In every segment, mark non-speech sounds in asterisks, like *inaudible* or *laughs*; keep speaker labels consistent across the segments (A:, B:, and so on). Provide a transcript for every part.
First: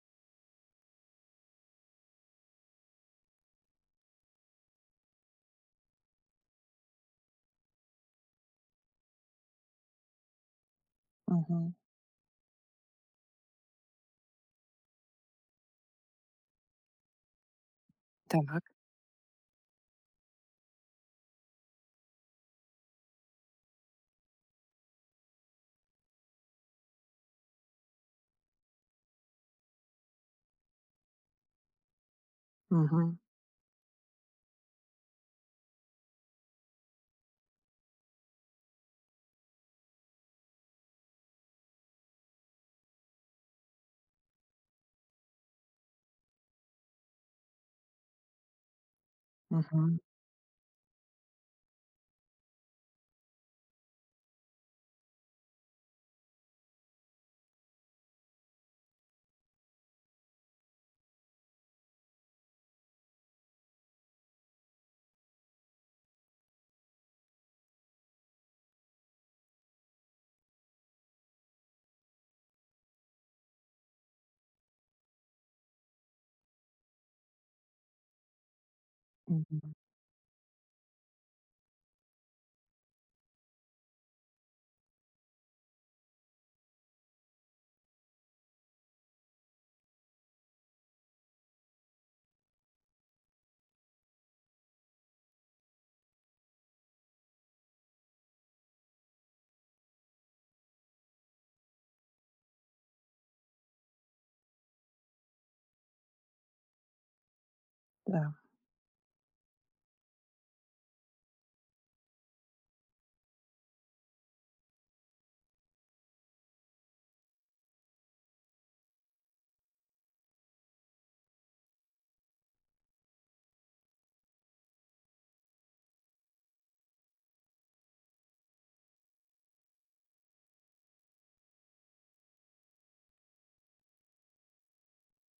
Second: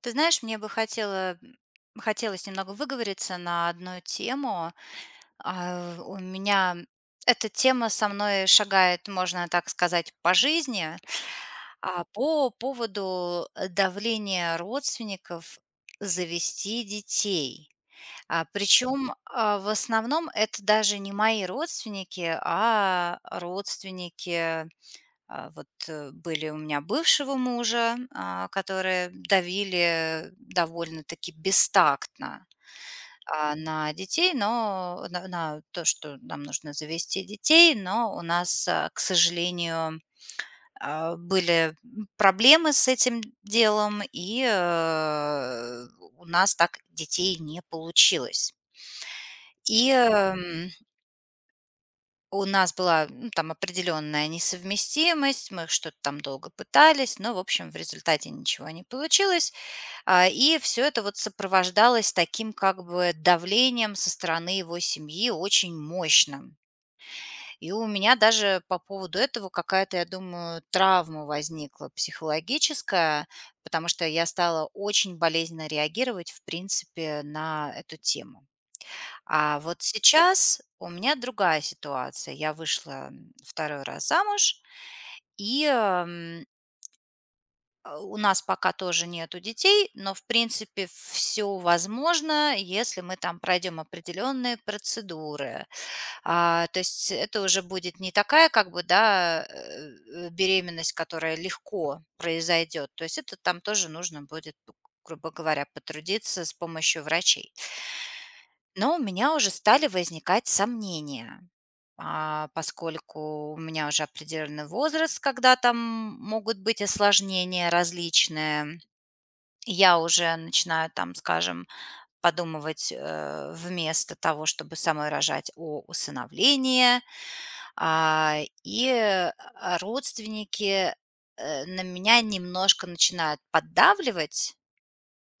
A: Ты знаешь, мне бы хотелось немного выговориться на одну тему. У меня эта тема со мной шагает, можно так сказать, по жизни.
B: Мгм.
A: По поводу давления родственников завести детей.
B: Так.
A: Причем в основном это даже не мои родственники, а родственники, вот были у меня бывшего мужа, которые давили довольно-таки бестактно,
B: Мгм.
A: а, на детей, но на то, что нам нужно завести детей, но у нас, к сожалению, были проблемы с этим делом, и у нас так детей не получилось. И
B: Мгм.
A: эм, У нас была, ну, там определенная несовместимость, мы что-то там долго пытались, но, в общем, в результате ничего не получилось. И все это вот сопровождалось таким как бы давлением со стороны его семьи очень мощным. И у меня даже по поводу этого какая-то, я думаю, травма возникла психологическая, потому что я стала очень болезненно реагировать, в принципе, на эту тему. А
B: Мгм.
A: вот сейчас у меня другая ситуация. Я вышла 2-й раз замуж, и у нас пока тоже нету детей, но, в принципе, все возможно, если мы там пройдем определенные процедуры. То есть это уже будет не такая, как бы, да, беременность, которая легко произойдет. То есть это там тоже нужно будет, грубо говоря, потрудиться с помощью врачей.
B: Да.
A: Но у меня уже стали возникать сомнения. Поскольку у меня уже определенный возраст, когда там могут быть осложнения различные, я уже начинаю там, скажем, подумывать вместо того, чтобы самой рожать, о усыновлении. А, и родственники на меня немножко начинают поддавливать,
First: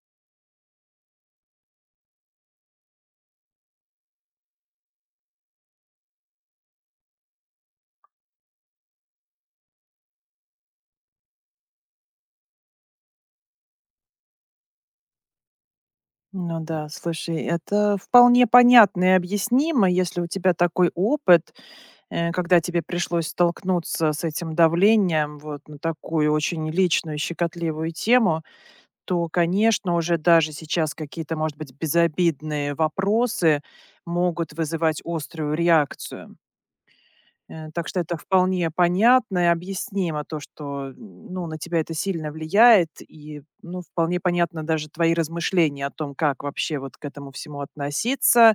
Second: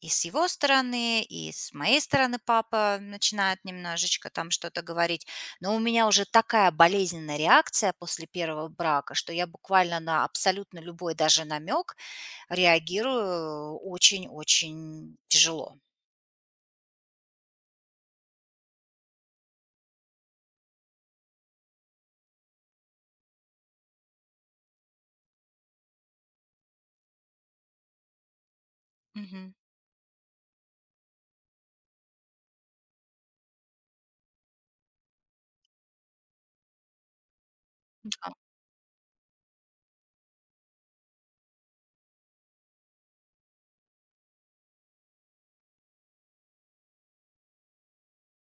A: и с его стороны, и с моей стороны папа начинает немножечко там что-то говорить. Но у меня уже такая болезненная реакция после первого брака, что я буквально на абсолютно любой даже намек реагирую очень-очень тяжело.
B: Ну да, слушай, это вполне понятно и объяснимо, если у тебя такой опыт, когда тебе пришлось столкнуться с этим давлением вот на такую очень личную, щекотливую тему, то,
A: Мгм.
B: конечно, уже даже сейчас какие-то, может быть, безобидные вопросы могут вызывать острую реакцию. Так что это вполне понятно и объяснимо, то, что, ну, на тебя это сильно влияет. И, ну, вполне понятно даже твои размышления о том, как вообще вот к этому всему относиться.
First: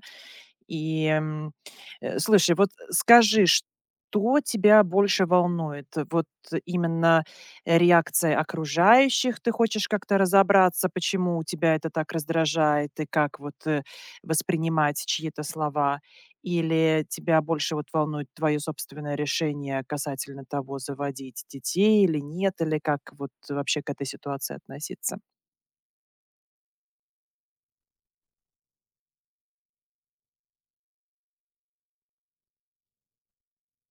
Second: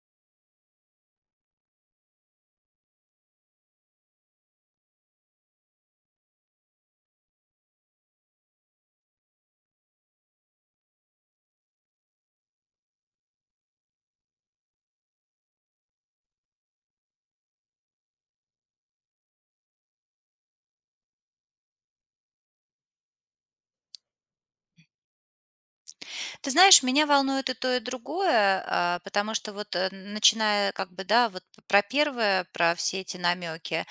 B: И слушай, вот скажи, что тебя больше волнует? Вот именно реакция окружающих, ты хочешь как-то разобраться, почему у тебя это так раздражает и как вот воспринимать чьи-то слова? Или тебя больше вот волнует твое собственное решение касательно того, заводить детей или нет, или как вот вообще к этой ситуации относиться?
A: Ты знаешь, меня волнует и то, и другое, потому что вот, начиная как бы, да, про первое, про все эти намеки,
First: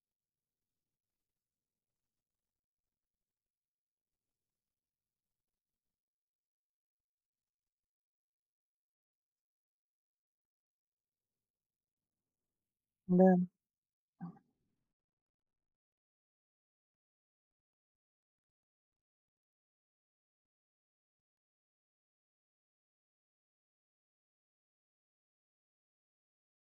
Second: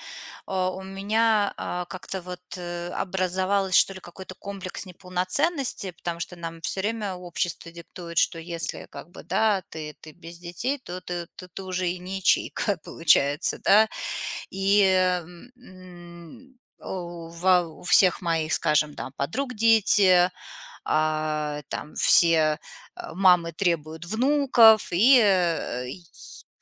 A: у меня, как-то вот, образовалось, что ли, какой-то комплекс неполноценности, потому что нам все время общество диктует, что если как бы, да, ты без детей, то ты уже и не ячейка *laughs*
B: Да.
A: получается, да. И, у всех моих, скажем, да, подруг дети, там все мамы требуют внуков, и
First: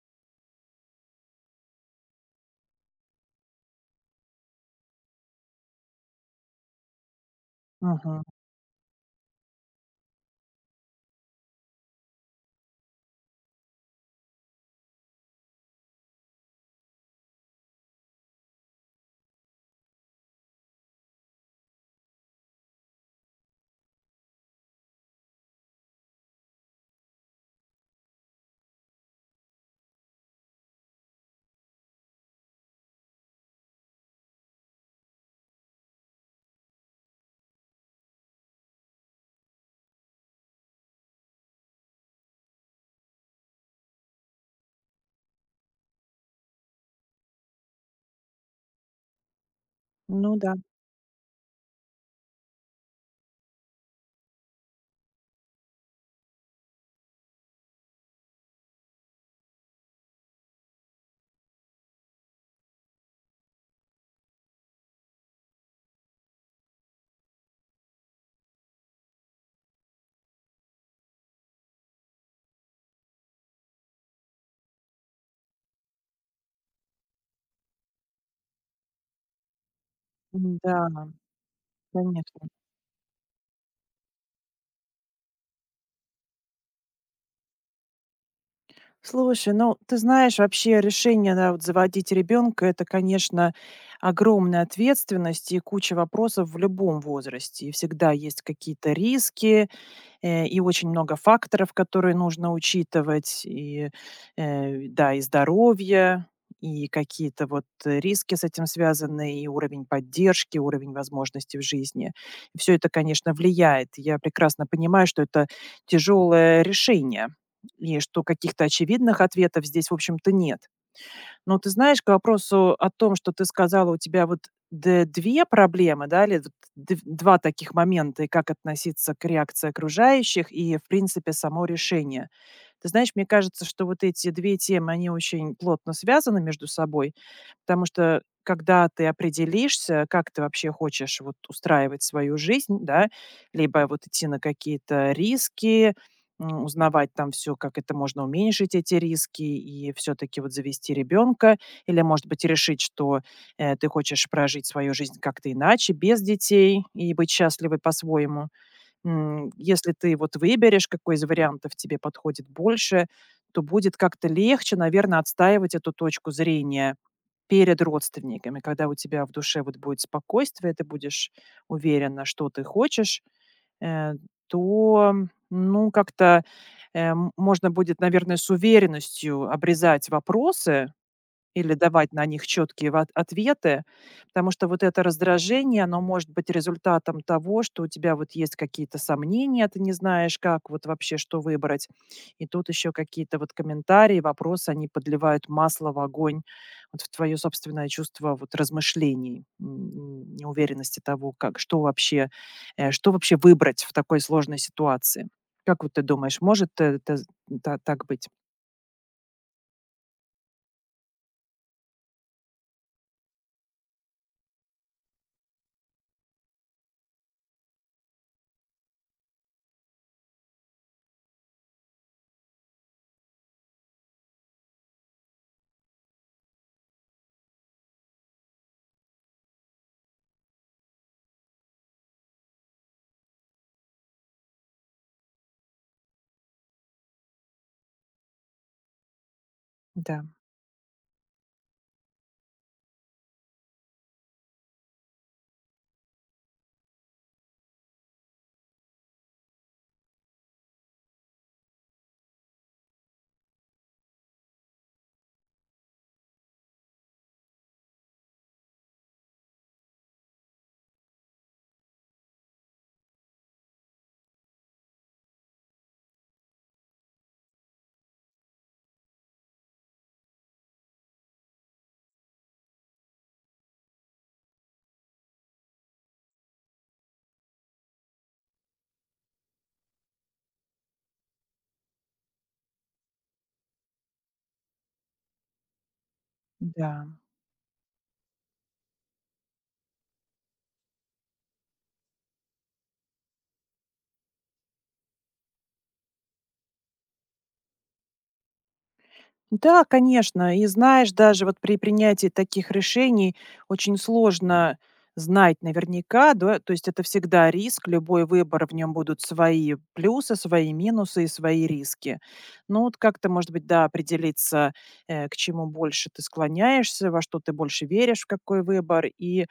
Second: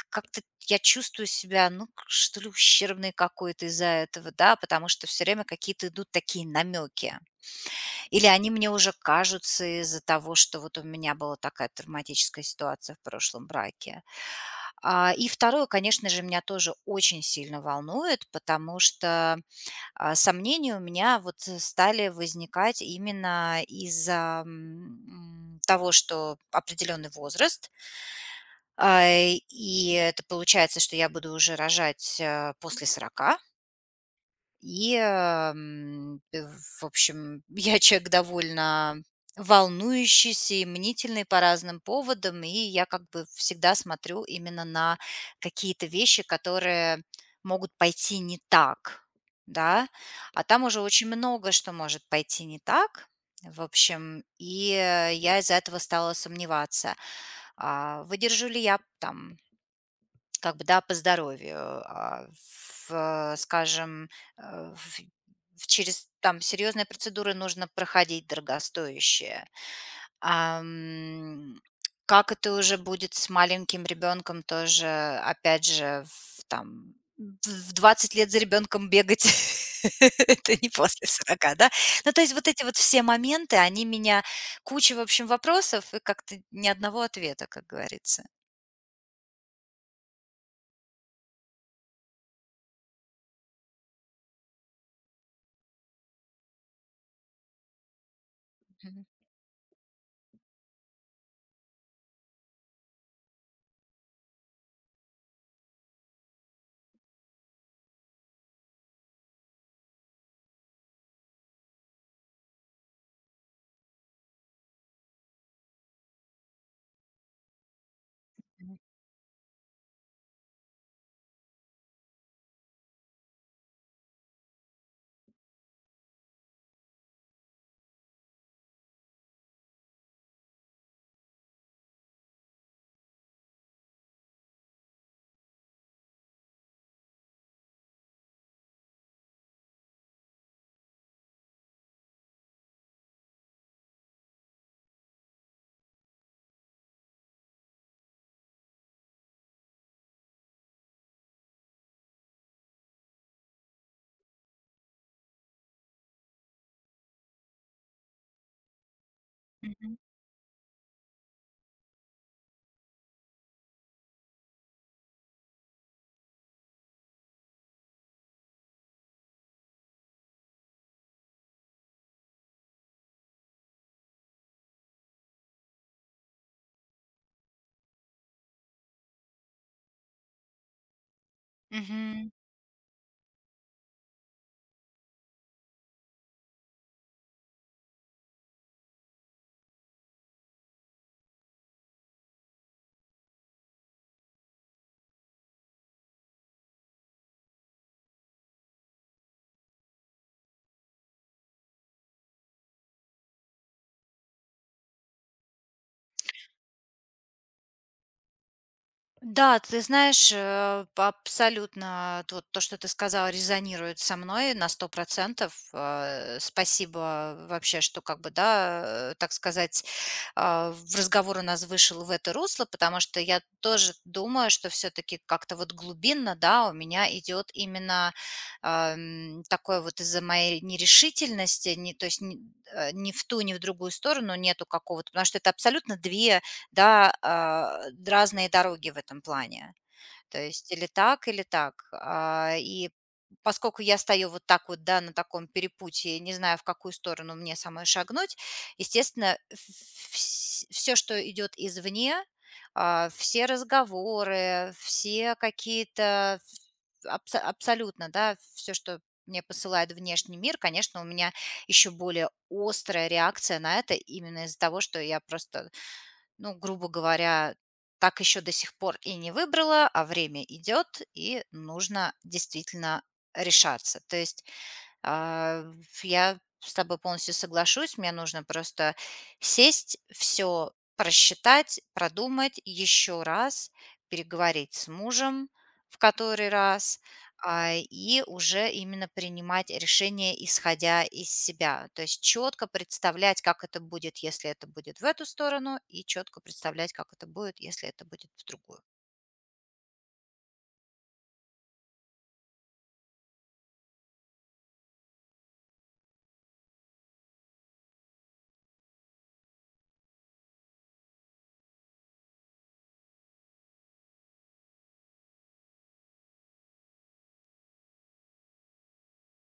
A: как-то я чувствую себя, ну, что ли, ущербной какой-то из-за этого, да, потому что все время какие-то идут такие намеки.
B: Мгм.
A: Или они мне уже кажутся из-за того, что вот у меня была такая травматическая ситуация в прошлом браке. И второе, конечно же, меня тоже очень сильно волнует, потому что сомнения у меня вот стали возникать именно из-за, того, что определенный возраст, и это получается, что я буду уже рожать, после 40. И, эм, э, в общем, *laughs* я человек довольно волнующийся и мнительный по разным поводам, и я как бы всегда смотрю именно на какие-то вещи, которые могут пойти не так, да.
B: Ну
A: А
B: да.
A: там уже очень много что может пойти не так, в общем, и, я из-за этого стала сомневаться, выдержу ли я там как бы, да, по здоровью, скажем, э, в через там серьезные процедуры нужно проходить дорогостоящие. Ам, как это уже будет с маленьким ребенком, тоже, опять же, в 20 лет за ребенком бегать- *laughs* это не
B: М-да,
A: после сорока, да? Ну, то есть вот
B: конечно.
A: эти вот все моменты, они меня, куча, в общем, вопросов и как-то ни одного ответа, как говорится.
B: Слушай, ну, ты знаешь, вообще решение, да, вот заводить ребенка, это, конечно, огромная ответственность и куча вопросов в любом возрасте. И всегда есть какие-то
A: Мгм.
B: риски, и очень много факторов, которые нужно учитывать, и, да, и здоровье, и какие-то вот риски с этим связаны, и уровень поддержки, уровень возможностей в жизни. Все это, конечно, влияет. Я прекрасно понимаю, что это тяжелое решение, и что каких-то
A: Мгм.
B: очевидных ответов здесь, в общем-то, нет. Но ты знаешь, к вопросу о том, что ты сказала, у тебя вот д 2 проблемы, да, или вот дв 2 таких момента, и как относиться к реакции окружающих и, в принципе, само решение. Ты знаешь, мне кажется, что вот эти 2 темы, они очень плотно связаны между собой, потому что когда ты определишься, как ты вообще хочешь вот устраивать свою жизнь, да, либо вот идти на какие-то риски, м, узнавать там все, как это можно уменьшить, эти риски, и все таки вот завести ребенка? Или, может быть, решить, что, ты хочешь прожить свою жизнь как-то иначе, без детей, и быть счастливой по-своему? М, если
A: Мгм.
B: ты вот выберешь, какой из вариантов тебе подходит больше, то будет как-то легче, наверное, отстаивать эту точку зрения перед родственниками. Когда у тебя в душе вот будет спокойствие, ты будешь уверена, что ты хочешь, Э, то, ну, как-то, можно будет, наверное, с уверенностью обрезать вопросы, или давать на них четкие ответы, потому что вот это раздражение, оно может быть результатом того, что у тебя вот есть какие-то сомнения, ты не знаешь, как вот вообще что выбрать. И тут еще какие-то вот комментарии, вопросы, они подливают масло в огонь, вот в твое собственное чувство вот размышлений, неуверенности того, как, что вообще, что вообще выбрать в такой сложной ситуации. Как вот ты думаешь, может это та так быть?
A: Да, ты знаешь, абсолютно вот то, что ты сказала, резонирует со мной на 100%. Спасибо вообще, что как бы, да, так сказать, в разговор у нас вышел в это русло, потому что я тоже думаю, что все-таки как-то вот глубинно, да, у меня идет именно такое вот из-за моей нерешительности, не, то есть не, ни в ту, ни в другую сторону нету какого-то, потому что это абсолютно две, да, разные дороги в этом плане.
B: Да,
A: То есть или так, или так. И поскольку я стою вот так вот, да, на таком перепутье, не знаю, в какую сторону мне самой шагнуть, естественно, все, что идет извне, все разговоры, все какие-то абсолютно, да, все, что мне посылает внешний мир, конечно, у меня еще более острая реакция на это именно из-за того, что я просто, ну, грубо говоря, так еще до сих пор и не выбрала, а время идет, и нужно действительно решаться. То есть, а, ф я с тобой полностью соглашусь. Мне нужно просто сесть, все просчитать, продумать еще раз, переговорить с мужем в который раз,
B: да.
A: и уже именно принимать решение, исходя из себя. То есть четко представлять, как это будет, если это будет в эту сторону, и четко представлять, как это будет, если это будет в другую.
B: Да, конечно. И знаешь, даже вот при принятии таких решений очень сложно знать наверняка, да, то есть это всегда риск, любой выбор, в нем будут свои плюсы, свои минусы и свои риски. Ну вот как-то, может быть, да, определиться, к чему больше ты склоняешься, во что ты больше веришь, в какой выбор, и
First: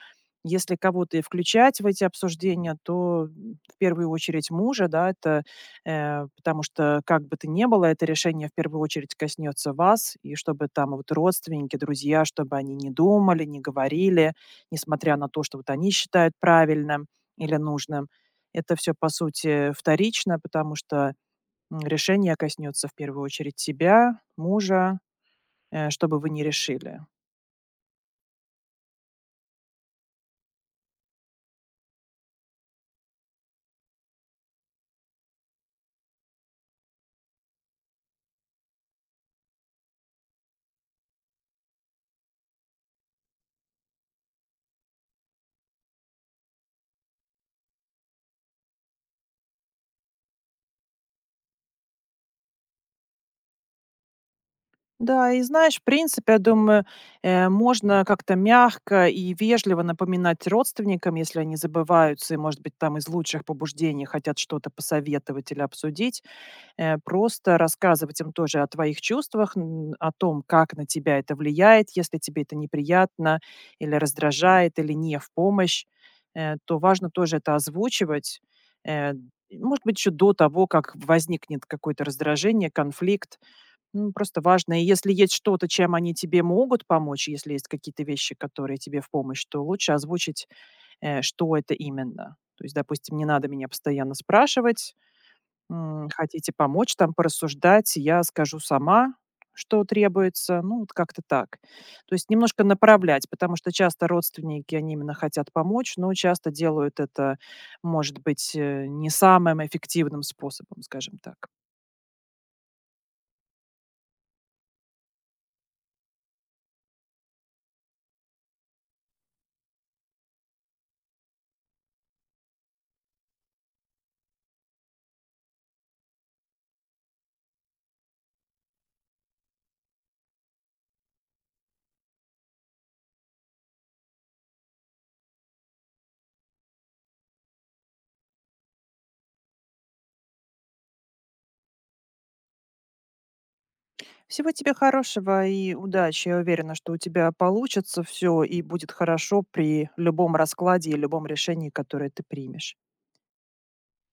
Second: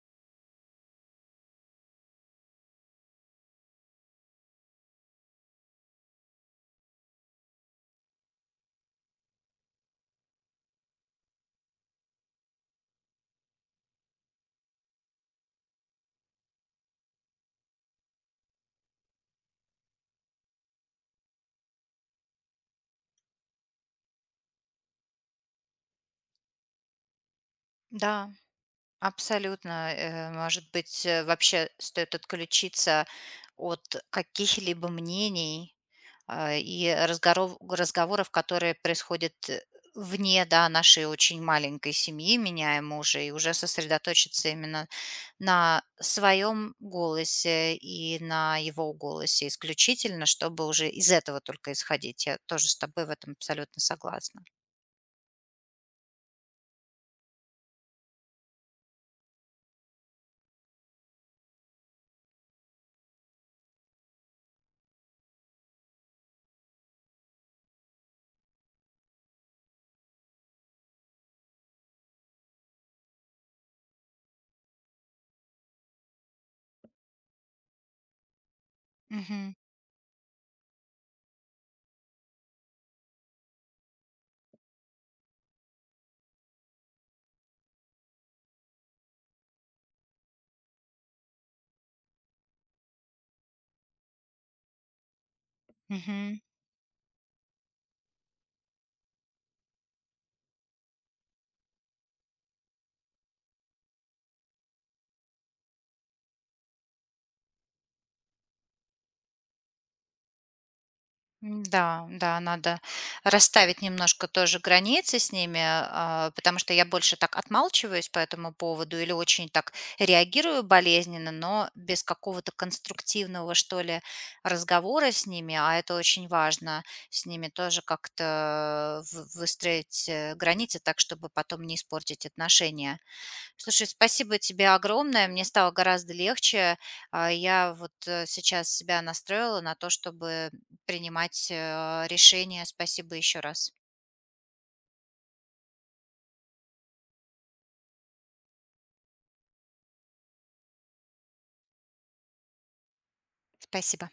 B: если кого-то и включать в эти обсуждения, то м, в первую очередь мужа, да, это потому что, как бы то ни было, это решение в первую очередь коснется вас, и чтобы там вот родственники, друзья, чтобы они не думали, не говорили, несмотря на то, что вот они считают правильным или нужным. Это все, по сути, вторично, потому что м, решение коснется в первую очередь тебя, мужа, что бы вы ни решили.
A: Да. Абсолютно. Может быть, вообще стоит отключиться от каких-либо мнений, и разговоров, которые происходят вне, да, нашей очень маленькой семьи, меня и мужа, и уже сосредоточиться именно на своем голосе и на его голосе исключительно, чтобы уже из этого только исходить. Я тоже с тобой в этом абсолютно согласна.
B: Да, и знаешь, в принципе, я думаю, можно как-то мягко и вежливо напоминать родственникам, если они забываются и, может быть, там из лучших побуждений хотят что-то посоветовать или обсудить, просто рассказывать им тоже о твоих чувствах, о том, как на тебя это влияет, если тебе это неприятно или раздражает, или не в помощь, то важно тоже это озвучивать. э,
A: Мгм.
B: Может быть, еще до того, как возникнет какое-то раздражение, конфликт, ну, просто важно. И если есть что-то, чем они тебе могут помочь, если есть какие-то вещи, которые тебе в помощь, то лучше озвучить, что это именно. То есть, допустим, не надо меня постоянно спрашивать, м,
A: Мгм.
B: хотите помочь там порассуждать, я скажу сама, что требуется, ну, вот как-то так. То есть немножко направлять, потому что часто родственники, они именно хотят помочь, но часто делают это, может быть, не самым эффективным способом, скажем так.
A: М-да, да, да, надо расставить немножко тоже границы с ними, потому что я больше так отмалчиваюсь по этому поводу или очень так реагирую болезненно, но без какого-то конструктивного, что ли, разговора с ними, а это очень важно, с ними тоже как-то в выстроить границы так, чтобы потом не испортить отношения. Слушай, спасибо тебе огромное. Мне стало гораздо легче. Я вот сейчас себя настроила на то, чтобы принимать решения. Спасибо еще раз.
B: Всего тебе хорошего и удачи. Я уверена, что у тебя получится все и будет хорошо при любом раскладе и любом решении, которое ты примешь.
A: Спасибо.